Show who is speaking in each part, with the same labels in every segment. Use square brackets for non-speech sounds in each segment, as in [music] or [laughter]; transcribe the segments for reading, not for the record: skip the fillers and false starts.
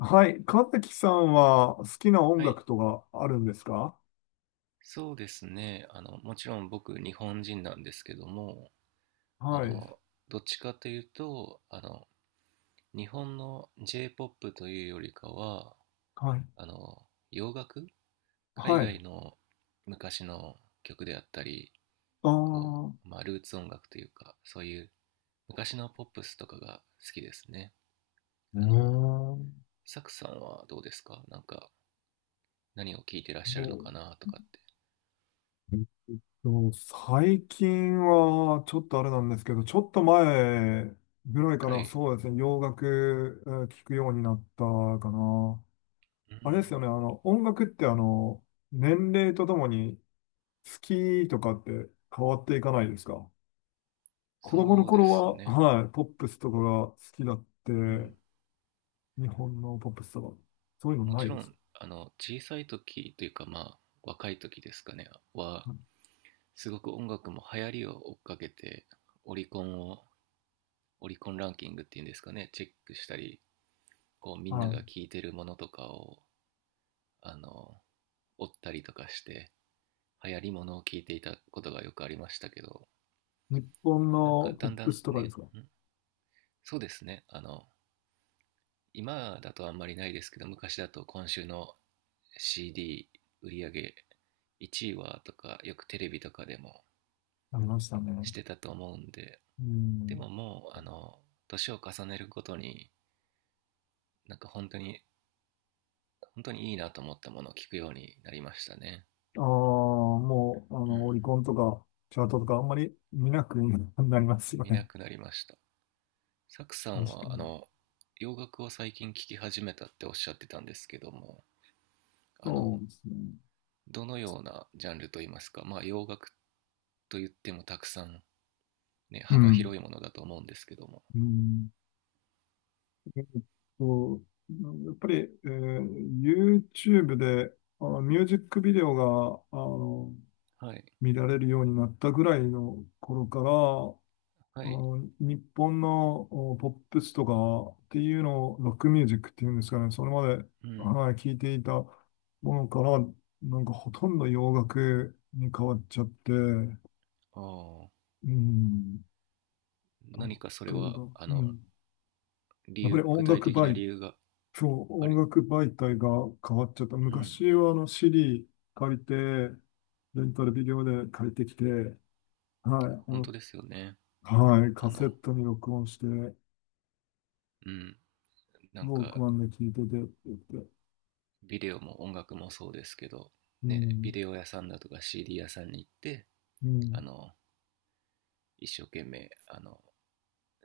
Speaker 1: はい。神崎さんは好きな音
Speaker 2: はい、
Speaker 1: 楽とかあるんですか？
Speaker 2: そうですね。もちろん僕、日本人なんですけども、あ
Speaker 1: はい。
Speaker 2: の、どっちかというと、日本の J-POP というよりかは、
Speaker 1: はい。
Speaker 2: 洋楽、海
Speaker 1: はい。あ
Speaker 2: 外の昔の曲であったり、こ
Speaker 1: あ、う
Speaker 2: まあ、ルーツ音楽というか、そういう昔のポップスとかが好きですね。あの、
Speaker 1: ー、
Speaker 2: サクさんはどうですか。なんか、何を聴いてらっし
Speaker 1: そ
Speaker 2: ゃるの
Speaker 1: う、
Speaker 2: かなとかって。
Speaker 1: えっ最近はちょっとあれなんですけど、ちょっと前ぐらいか
Speaker 2: は
Speaker 1: ら
Speaker 2: い。
Speaker 1: そうですね、洋楽聞くようになったかな。
Speaker 2: う
Speaker 1: あれです
Speaker 2: ん、
Speaker 1: よね、音楽って年齢とともに好きとかって変わっていかないですか？子供の
Speaker 2: そうで
Speaker 1: 頃
Speaker 2: す
Speaker 1: は、
Speaker 2: ね。
Speaker 1: はい、ポップスとかが好きだっ
Speaker 2: う
Speaker 1: て、
Speaker 2: ん。
Speaker 1: 日本のポップスとか。そういうの
Speaker 2: も
Speaker 1: な
Speaker 2: ち
Speaker 1: い
Speaker 2: ろ
Speaker 1: です？
Speaker 2: ん小さい時というか、まあ若い時ですかねは、
Speaker 1: うん。
Speaker 2: すごく音楽も流行りを追っかけて、オリコンを、オリコンランキングっていうんですかね、チェックしたり、こうみんな
Speaker 1: は
Speaker 2: が聴いてるものとかをあの追ったりとかして、流行りものを聴いていたことがよくありましたけど、
Speaker 1: い。日本
Speaker 2: なんか
Speaker 1: のポッ
Speaker 2: だんだ
Speaker 1: プス
Speaker 2: ん
Speaker 1: とかで
Speaker 2: ね
Speaker 1: すか？
Speaker 2: んそうですね。今だとあんまりないですけど、昔だと今週の CD 売り上げ1位はとか、よくテレビとかでも
Speaker 1: ありましたね。
Speaker 2: してたと思うんで、
Speaker 1: う
Speaker 2: で
Speaker 1: ん。
Speaker 2: ももう、年を重ねるごとに、なんか本当に、本当にいいなと思ったものを聞くようになりましたね。
Speaker 1: ああ、もう、あ
Speaker 2: う
Speaker 1: の、オ
Speaker 2: ん。
Speaker 1: リコンとか、チャートとか、あんまり見なくなりますよ
Speaker 2: 見な
Speaker 1: ね。
Speaker 2: くなりました。サクさん
Speaker 1: 確か
Speaker 2: は、
Speaker 1: に。
Speaker 2: 洋楽を最近聴き始めたっておっしゃってたんですけども、あ
Speaker 1: そ
Speaker 2: の、
Speaker 1: うですね。
Speaker 2: どのようなジャンルといいますか、まあ洋楽と言ってもたくさん、ね、
Speaker 1: う
Speaker 2: 幅
Speaker 1: ん。
Speaker 2: 広いものだと思うんですけども。
Speaker 1: うん。えっと、やっぱり、えー YouTube で、あの、ミュージックビデオが、あの、
Speaker 2: はい。
Speaker 1: 見られるようになったぐらいの頃から、
Speaker 2: は
Speaker 1: あ
Speaker 2: い。
Speaker 1: の日本のおポップスとかっていうのをロックミュージックっていうんですかね、それまで、
Speaker 2: うん。
Speaker 1: はい、聞いていたものから、なんかほとんど洋楽に変わっちゃって、う
Speaker 2: ああ。
Speaker 1: ん、例
Speaker 2: 何かそ
Speaker 1: え
Speaker 2: れは、
Speaker 1: ば、うん、
Speaker 2: 理
Speaker 1: やっぱり
Speaker 2: 由、具
Speaker 1: 音
Speaker 2: 体
Speaker 1: 楽
Speaker 2: 的な
Speaker 1: 媒、
Speaker 2: 理由が
Speaker 1: そう、
Speaker 2: あ
Speaker 1: 音
Speaker 2: れ、
Speaker 1: 楽媒体が変わっちゃった。
Speaker 2: うん。
Speaker 1: 昔はあの c ーディー借りて、レンタルビデオで借りてきて、はい、あ
Speaker 2: 本当
Speaker 1: の、
Speaker 2: ですよね。
Speaker 1: はい、
Speaker 2: あ
Speaker 1: カセ
Speaker 2: の、
Speaker 1: ットに録音して、
Speaker 2: うん、なん
Speaker 1: ローク
Speaker 2: か、
Speaker 1: マンで聞いててって言って、
Speaker 2: ビデオも音楽もそうですけど、
Speaker 1: う
Speaker 2: ね、ビ
Speaker 1: ん、
Speaker 2: デオ屋さんだとか CD 屋さんに行って、
Speaker 1: う
Speaker 2: あ
Speaker 1: ん、
Speaker 2: の、一生懸命、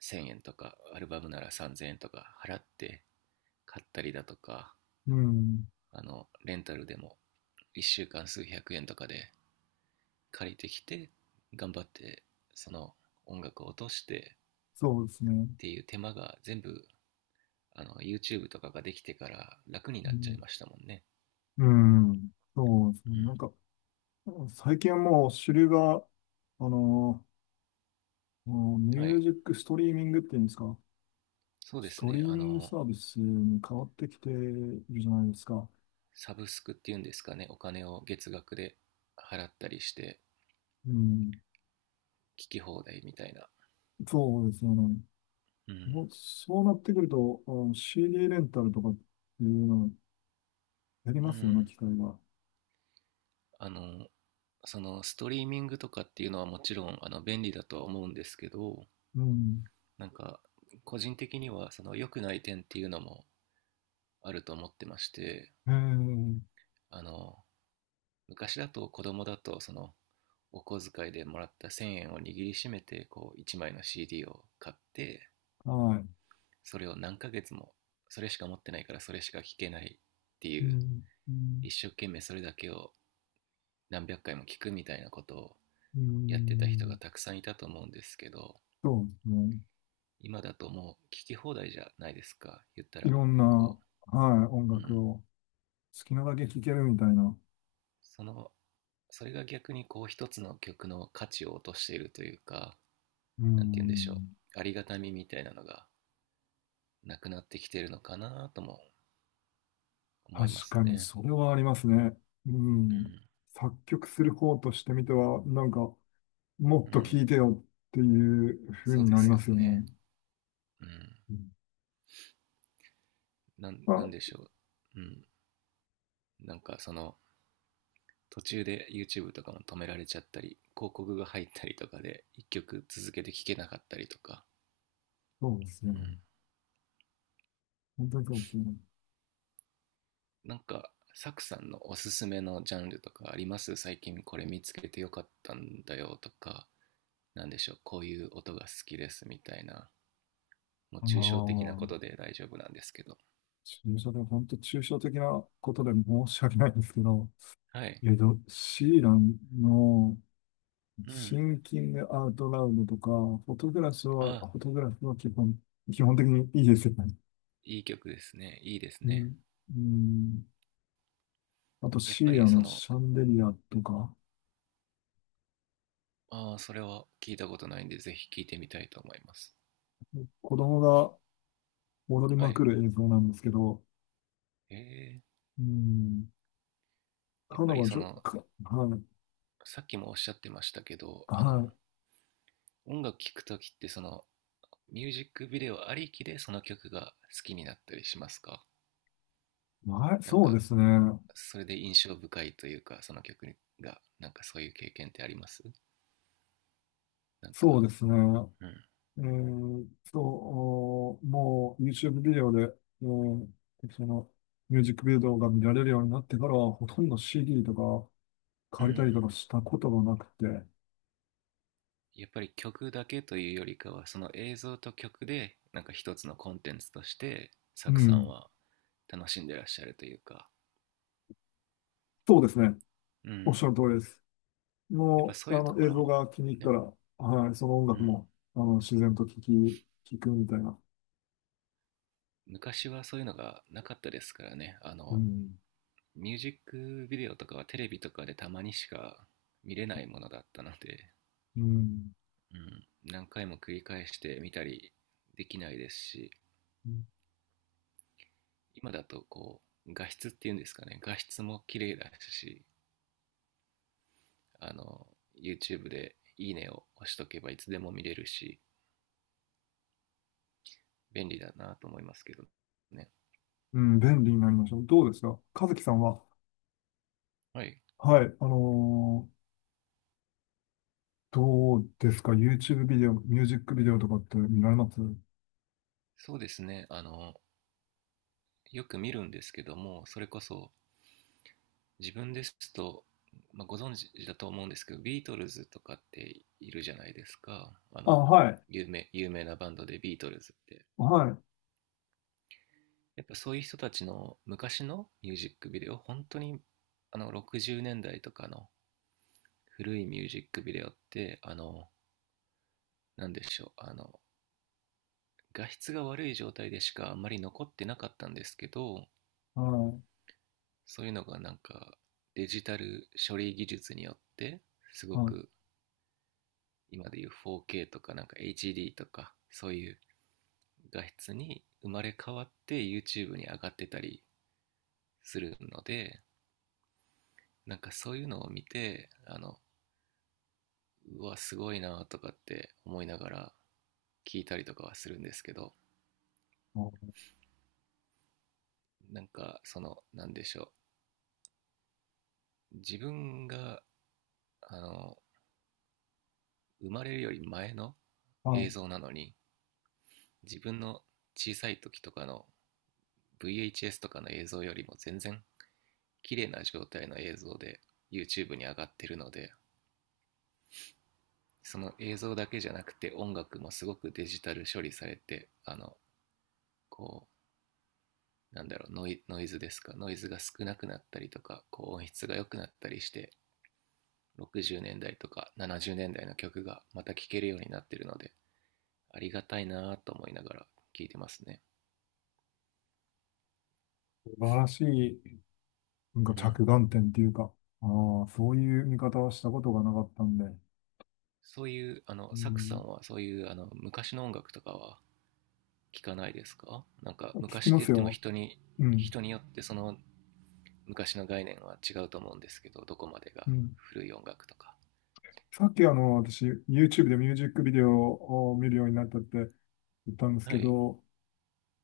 Speaker 2: 1000円とか、アルバムなら3000円とか払って買ったりだとか、
Speaker 1: うん、
Speaker 2: レンタルでも1週間数百円とかで借りてきて、頑張って、その音楽を落として
Speaker 1: そうですね。
Speaker 2: っていう手間が全部、YouTube とかができてから楽に
Speaker 1: う
Speaker 2: なっちゃい
Speaker 1: ん、
Speaker 2: ましたもんね。
Speaker 1: うん、そうですね。
Speaker 2: う
Speaker 1: な
Speaker 2: ん。
Speaker 1: んか、最近はもう主流が、あの、もうミ
Speaker 2: は
Speaker 1: ュー
Speaker 2: い、
Speaker 1: ジックストリーミングっていうんですか、
Speaker 2: そうで
Speaker 1: ス
Speaker 2: す
Speaker 1: トリ
Speaker 2: ね。
Speaker 1: ーミングサービスに変わってきているじゃないですか。
Speaker 2: サブスクっていうんですかね。お金を月額で払ったりして、
Speaker 1: うん、
Speaker 2: 聞き放題みたいな。
Speaker 1: そうですよね。
Speaker 2: う
Speaker 1: も
Speaker 2: ん。
Speaker 1: うそうなってくると、あの CD レンタルとかっていうのをやり
Speaker 2: う
Speaker 1: ますよね、
Speaker 2: ん。
Speaker 1: 機械が。
Speaker 2: あの、そのストリーミングとかっていうのはもちろん便利だとは思うんですけど、
Speaker 1: うん、
Speaker 2: なんか個人的にはその良くない点っていうのもあると思ってまして、
Speaker 1: ええ、
Speaker 2: あの、昔だと子供だと、そのお小遣いでもらった1000円を握りしめて、こう1枚の CD を買って、
Speaker 1: はい。
Speaker 2: それを何ヶ月も、それしか持ってないからそれしか聞けないって
Speaker 1: う
Speaker 2: いう、
Speaker 1: ん、うん、
Speaker 2: 一生懸命それだけを何百回も聞くみたいなことを
Speaker 1: う
Speaker 2: やってた人が
Speaker 1: ん。
Speaker 2: たくさんいたと思うんですけど、
Speaker 1: そうですね。
Speaker 2: 今だともう聞き放題じゃないですか、言った
Speaker 1: い
Speaker 2: ら。
Speaker 1: ろんな、
Speaker 2: こ
Speaker 1: はい、音
Speaker 2: うう
Speaker 1: 楽
Speaker 2: ん
Speaker 1: を好きなだけ聴けるみたいな。
Speaker 2: そのそれが逆に、こう一つの曲の価値を落としているというか、
Speaker 1: う
Speaker 2: なんて言うんでしょ
Speaker 1: ん。
Speaker 2: う、ありがたみみたいなのがなくなってきてるのかなとも思いま
Speaker 1: 確
Speaker 2: す
Speaker 1: かに、
Speaker 2: ね。
Speaker 1: それはありますね。うん。作曲する方としてみては、なんか、もっ
Speaker 2: うん。う
Speaker 1: と聴い
Speaker 2: ん。
Speaker 1: てよっていう風
Speaker 2: そう
Speaker 1: に
Speaker 2: で
Speaker 1: なり
Speaker 2: す
Speaker 1: ま
Speaker 2: よ
Speaker 1: すよ
Speaker 2: ね。
Speaker 1: ね。
Speaker 2: うん。
Speaker 1: うん。
Speaker 2: なんで
Speaker 1: あ、
Speaker 2: しょう。うん。なんかその、途中で YouTube とかも止められちゃったり、広告が入ったりとかで、一曲続けて聴けなかったりとか。
Speaker 1: そうです
Speaker 2: う
Speaker 1: ね。
Speaker 2: ん。
Speaker 1: 本当にそうですね。
Speaker 2: なんか、サクさんのおすすめのジャンルとかあります、最近これ見つけてよかったんだよとか。なんでしょう。こういう音が好きですみたいな。もう
Speaker 1: あ
Speaker 2: 抽象的な
Speaker 1: あ、
Speaker 2: ことで大丈夫なんですけど。
Speaker 1: 抽象で、本当抽象的なことで申し訳ないんですけど、
Speaker 2: はい。
Speaker 1: シーランの、
Speaker 2: う
Speaker 1: シ
Speaker 2: ん。
Speaker 1: ンキングアウトラウドとか、
Speaker 2: あ、
Speaker 1: フォトグラフは基本的にいいですよね。
Speaker 2: いい曲ですね。いいです
Speaker 1: う
Speaker 2: ね。
Speaker 1: ん。うん。あと、
Speaker 2: やっ
Speaker 1: シ
Speaker 2: ぱ
Speaker 1: ー
Speaker 2: り
Speaker 1: ア
Speaker 2: そ
Speaker 1: の
Speaker 2: の、
Speaker 1: シャンデリアとか、
Speaker 2: ああ、それは聞いたことないんで、ぜひ聞いてみたいと思います。
Speaker 1: 子供が踊り
Speaker 2: は
Speaker 1: まく
Speaker 2: い。
Speaker 1: る映像なんですけど、
Speaker 2: ええ、
Speaker 1: うん。
Speaker 2: やっ
Speaker 1: 彼
Speaker 2: ぱり
Speaker 1: 女、ち
Speaker 2: そ
Speaker 1: ょ
Speaker 2: の、
Speaker 1: か、はい、
Speaker 2: さっきもおっしゃってましたけど、
Speaker 1: は
Speaker 2: 音楽聴くときってその、ミュージックビデオありきでその曲が好きになったりしますか。
Speaker 1: い、はい、
Speaker 2: なん
Speaker 1: そう
Speaker 2: か、
Speaker 1: ですね。
Speaker 2: それで印象深いというか、その曲が、なんかそういう経験ってあります、なん
Speaker 1: そう
Speaker 2: か。
Speaker 1: ですね。
Speaker 2: うん。
Speaker 1: えー、そう、おもう YouTube ビデオで、うん、その、ミュージックビデオが見られるようになってからは、ほとんど CD とか、
Speaker 2: う
Speaker 1: 借りたりと
Speaker 2: ん。
Speaker 1: かしたことがなくて、
Speaker 2: やっぱり曲だけというよりかは、その映像と曲で、なんか一つのコンテンツとして、
Speaker 1: う
Speaker 2: サクさん
Speaker 1: ん、
Speaker 2: は楽しんでらっしゃるというか。
Speaker 1: そうですね。
Speaker 2: う
Speaker 1: おっしゃ
Speaker 2: ん。
Speaker 1: る通りです。
Speaker 2: やっぱ
Speaker 1: も
Speaker 2: そ
Speaker 1: う、
Speaker 2: うい
Speaker 1: あ
Speaker 2: うと
Speaker 1: の、
Speaker 2: こ
Speaker 1: 映
Speaker 2: ろ
Speaker 1: 像
Speaker 2: も、
Speaker 1: が気に入った
Speaker 2: ね。
Speaker 1: ら、はい、その音楽も、あの、自然と聞くみたいな。
Speaker 2: 昔はそういうのがなかったですからね。
Speaker 1: うん、
Speaker 2: ミュージックビデオとかはテレビとかでたまにしか見れないものだったので、
Speaker 1: うん、
Speaker 2: うん、何回も繰り返して見たりできないですし、今だと画質っていうんですかね、画質も綺麗だし、あの、YouTube でいいねを押しとけばいつでも見れるし、便利だなと思いますけどね。
Speaker 1: うん、便利になりました。どうですか和樹さんは、
Speaker 2: はい。
Speaker 1: はい、どうですか？ YouTube ビデオ、ミュージックビデオとかって見られます
Speaker 2: そうですね。よく見るんですけども、それこそ自分ですと、まあ、ご存知だと思うんですけど、ビートルズとかっているじゃないですか。
Speaker 1: あ、はい、
Speaker 2: 有名なバンドでビートルズって。
Speaker 1: はい、
Speaker 2: やっぱそういう人たちの昔のミュージックビデオ、本当に60年代とかの古いミュージックビデオって、あの、なんでしょう、あの、画質が悪い状態でしかあんまり残ってなかったんですけど、
Speaker 1: はい、
Speaker 2: そういうのがなんかデジタル処理技術によってすご
Speaker 1: はい、
Speaker 2: く、今でいう 4K とかなんか HD とかそういう画質に生まれ変わって YouTube に上がってたりするので、なんかそういうのを見てうわすごいなとかって思いながら聞いたりとかはするんですけど、
Speaker 1: あ、
Speaker 2: なんかそのなんでしょう自分があの生まれるより前の
Speaker 1: あ、
Speaker 2: 映像なのに、自分の小さい時とかの VHS とかの映像よりも全然綺麗な状態の映像で YouTube に上がってるので、その映像だけじゃなくて音楽もすごくデジタル処理されて、こノイズですか、ノイズが少なくなったりとか、こう音質が良くなったりして、60年代とか70年代の曲がまた聴けるようになってるので、ありがたいなと思いながら聴いてますね。
Speaker 1: 素晴らしい。なんか
Speaker 2: うん。
Speaker 1: 着眼点っていうか、ああ、そういう見方はしたことがなかったんで、
Speaker 2: そういう、
Speaker 1: う
Speaker 2: サクさ
Speaker 1: ん、
Speaker 2: んはそういう昔の音楽とかは聴かないですか。なんか
Speaker 1: 聞
Speaker 2: 昔
Speaker 1: き
Speaker 2: って
Speaker 1: ま
Speaker 2: 言
Speaker 1: す
Speaker 2: っても
Speaker 1: よ。うん、
Speaker 2: 人によってその昔の概念は違うと思うんですけど、どこまでが
Speaker 1: うん。
Speaker 2: 古い音楽とか。
Speaker 1: さっきあの、私、YouTube でミュージックビデオを見るようになったって言ったんです
Speaker 2: は
Speaker 1: け
Speaker 2: い、
Speaker 1: ど、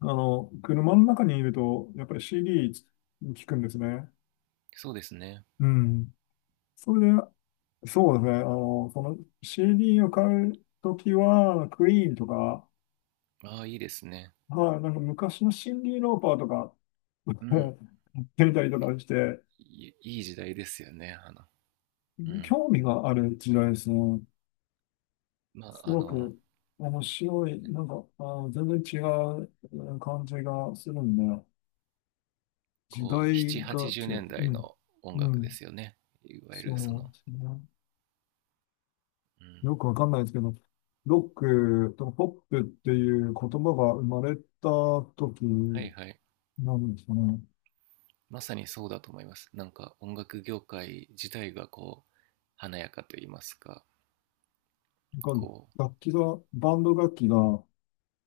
Speaker 1: あの、車の中にいると、やっぱり CD 聞くんですね。
Speaker 2: そうですね。
Speaker 1: うん。それで、そうですね、あの、その CD を買うときは、クイーンとか、
Speaker 2: ああいいですね。
Speaker 1: はい、なんか昔のシンディ・ローパーとか、
Speaker 2: う
Speaker 1: [laughs] や
Speaker 2: ん。
Speaker 1: てみたりとかして、
Speaker 2: いいい時代ですよね、うん。
Speaker 1: 興味がある時代ですね。
Speaker 2: ま
Speaker 1: す
Speaker 2: あ、
Speaker 1: ごく面白い、なんか、あー、全然違う感じがするんで、
Speaker 2: こ
Speaker 1: 時
Speaker 2: う
Speaker 1: 代が
Speaker 2: 780
Speaker 1: 違
Speaker 2: 年
Speaker 1: う。
Speaker 2: 代
Speaker 1: うん。
Speaker 2: の音
Speaker 1: う
Speaker 2: 楽で
Speaker 1: ん。
Speaker 2: すよね、いわゆ
Speaker 1: そ
Speaker 2: るそ
Speaker 1: う
Speaker 2: の。
Speaker 1: ですね。
Speaker 2: うん。
Speaker 1: よくわかんないですけど、ロックとポップっていう言葉が生まれた時
Speaker 2: はいはい、
Speaker 1: なんですかね。
Speaker 2: まさにそうだと思います。なんか音楽業界自体がこう華やかと言いますか。
Speaker 1: なんか
Speaker 2: こ
Speaker 1: 楽器が、バンド楽器があ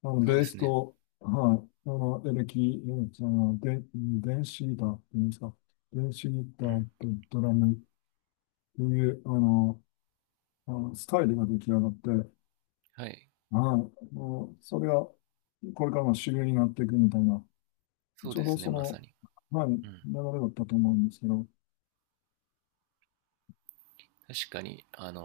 Speaker 1: の、
Speaker 2: そうで
Speaker 1: ベース
Speaker 2: すね。
Speaker 1: と、はい、あの、エレキ、エレキじゃない、で、電子ギターって言うんですか、電子ギタ
Speaker 2: う
Speaker 1: ー
Speaker 2: ん。
Speaker 1: とドラムっていう、あの、あのスタイルが出来上がって、
Speaker 2: はい、
Speaker 1: はい、もう、それがこれからの主流になっていくみたいな、
Speaker 2: そう
Speaker 1: ちょ
Speaker 2: で
Speaker 1: うど
Speaker 2: すね、
Speaker 1: そ
Speaker 2: まさ
Speaker 1: の、
Speaker 2: に。
Speaker 1: はい、流
Speaker 2: うん。
Speaker 1: れだったと思うんですけど、
Speaker 2: 確かに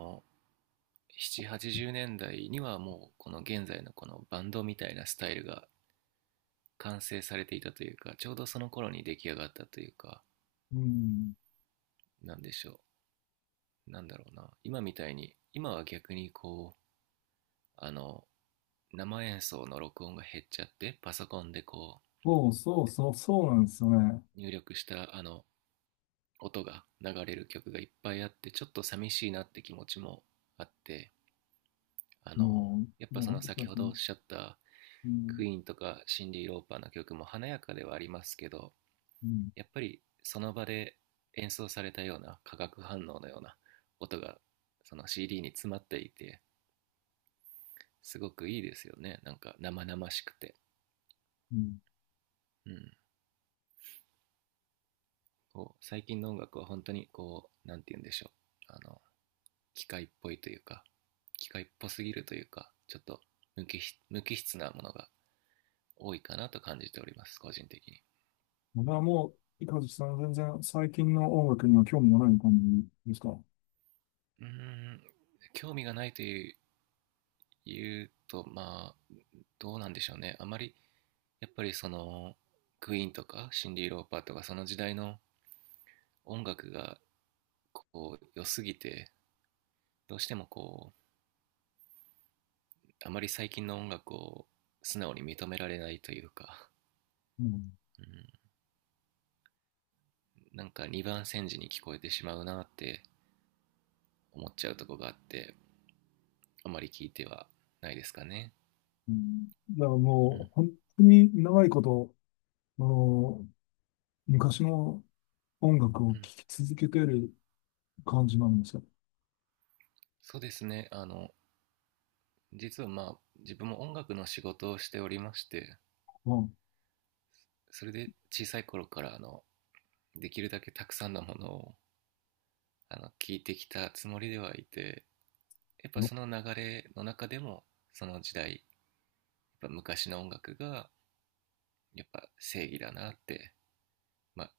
Speaker 2: 7、80年代にはもうこの現在のこのバンドみたいなスタイルが完成されていたというか、ちょうどその頃に出来上がったというか、
Speaker 1: うん、
Speaker 2: なんでしょう。なんだろうな。今みたいに、今は逆にこう、あの、生演奏の録音が減っちゃって、パソコンで
Speaker 1: そうなんですよね。
Speaker 2: 入力した音が流れる曲がいっぱいあって、ちょっと寂しいなって気持ちもあって、あの、
Speaker 1: も
Speaker 2: やっ
Speaker 1: う、
Speaker 2: ぱそ
Speaker 1: もう
Speaker 2: の
Speaker 1: 本当
Speaker 2: 先ほどお
Speaker 1: に、
Speaker 2: っしゃった
Speaker 1: うん、
Speaker 2: クイーンとかシンディ・ローパーの曲も華やかではありますけど、
Speaker 1: うん、
Speaker 2: やっぱりその場で演奏されたような化学反応のような音がその CD に詰まっていて、すごくいいですよね、なんか生々しくて。
Speaker 1: うん。
Speaker 2: うん、こう最近の音楽は本当にこうなんて言うんでしょう、あの機械っぽいというか、機械っぽすぎるというか、ちょっと無機無機質なものが多いかなと感じております、個人的に。
Speaker 1: これはもう、いかずさん、全然最近の音楽には興味がない感じですか？
Speaker 2: うーん、興味がないと言うとまあどうなんでしょうね。あまり、やっぱりそのクイーンとかシンディ・ローパーとかその時代の音楽がこう良すぎて、どうしてもあまり最近の音楽を素直に認められないというか。
Speaker 1: うん。
Speaker 2: うん、なんか二番煎じに聞こえてしまうなって思っちゃうとこがあって、あまり聞いてはないですかね。
Speaker 1: うん、じゃあ
Speaker 2: う
Speaker 1: も
Speaker 2: ん。
Speaker 1: う、本当に長いこと、あの、昔の音楽
Speaker 2: う
Speaker 1: を聴
Speaker 2: ん、
Speaker 1: き続けてる感じなんですよ。
Speaker 2: そうですね。実はまあ自分も音楽の仕事をしておりまして、
Speaker 1: うん。
Speaker 2: それで小さい頃からできるだけたくさんのものを聞いてきたつもりではいて、やっぱ
Speaker 1: よ
Speaker 2: その流れの中でも、その時代やっぱ昔の音楽がやっぱ正義だなって、まあ、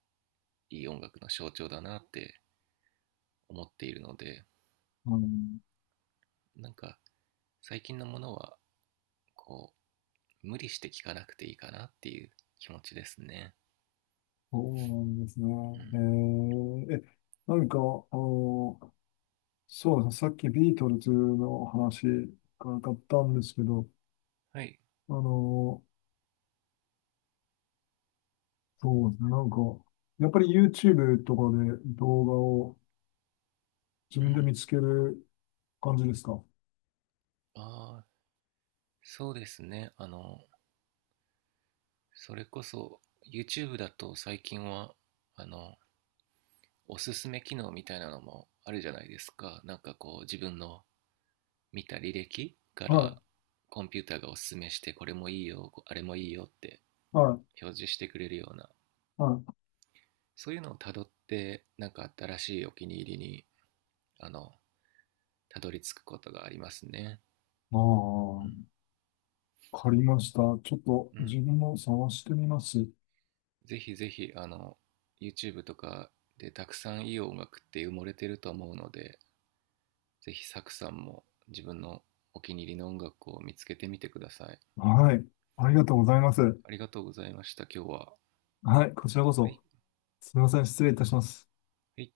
Speaker 2: いい音楽の象徴だなって思っているので、
Speaker 1: あの、
Speaker 2: なんか最近のものはこう無理して聴かなくていいかなっていう気持ちですね。
Speaker 1: そうなんですね。
Speaker 2: う
Speaker 1: え
Speaker 2: ん、
Speaker 1: ー、え、何か、あの、そうですね、さっきビートルズの話があったんですけど、
Speaker 2: はい、
Speaker 1: あの、そうですね、なんか、やっぱり YouTube とかで動画を自
Speaker 2: う
Speaker 1: 分で見
Speaker 2: ん。
Speaker 1: つける感じですか？は
Speaker 2: ああ、そうですね。それこそ YouTube だと最近はあのおすすめ機能みたいなのもあるじゃないですか。なんかこう自分の見た履歴から
Speaker 1: い、
Speaker 2: コンピューターがおすすめして、これもいいよ、あれもいいよって
Speaker 1: はい、
Speaker 2: 表示してくれるような、
Speaker 1: はい。
Speaker 2: そういうのをたどって、なんか新しいお気に入りにあのたどり着くことがありますね。
Speaker 1: ああ、わかりました。ちょっと
Speaker 2: うん、うん、
Speaker 1: 自分も探してみます。
Speaker 2: ぜひぜひYouTube とかでたくさんいい音楽って埋もれてると思うので、ぜひサクさんも自分のお気に入りの音楽を見つけてみてください。
Speaker 1: はい。ありがとうございます。
Speaker 2: ありがとうございました、今日は。
Speaker 1: はい、こちらこ
Speaker 2: はい。
Speaker 1: そ。すみません、失礼いたします。
Speaker 2: はい。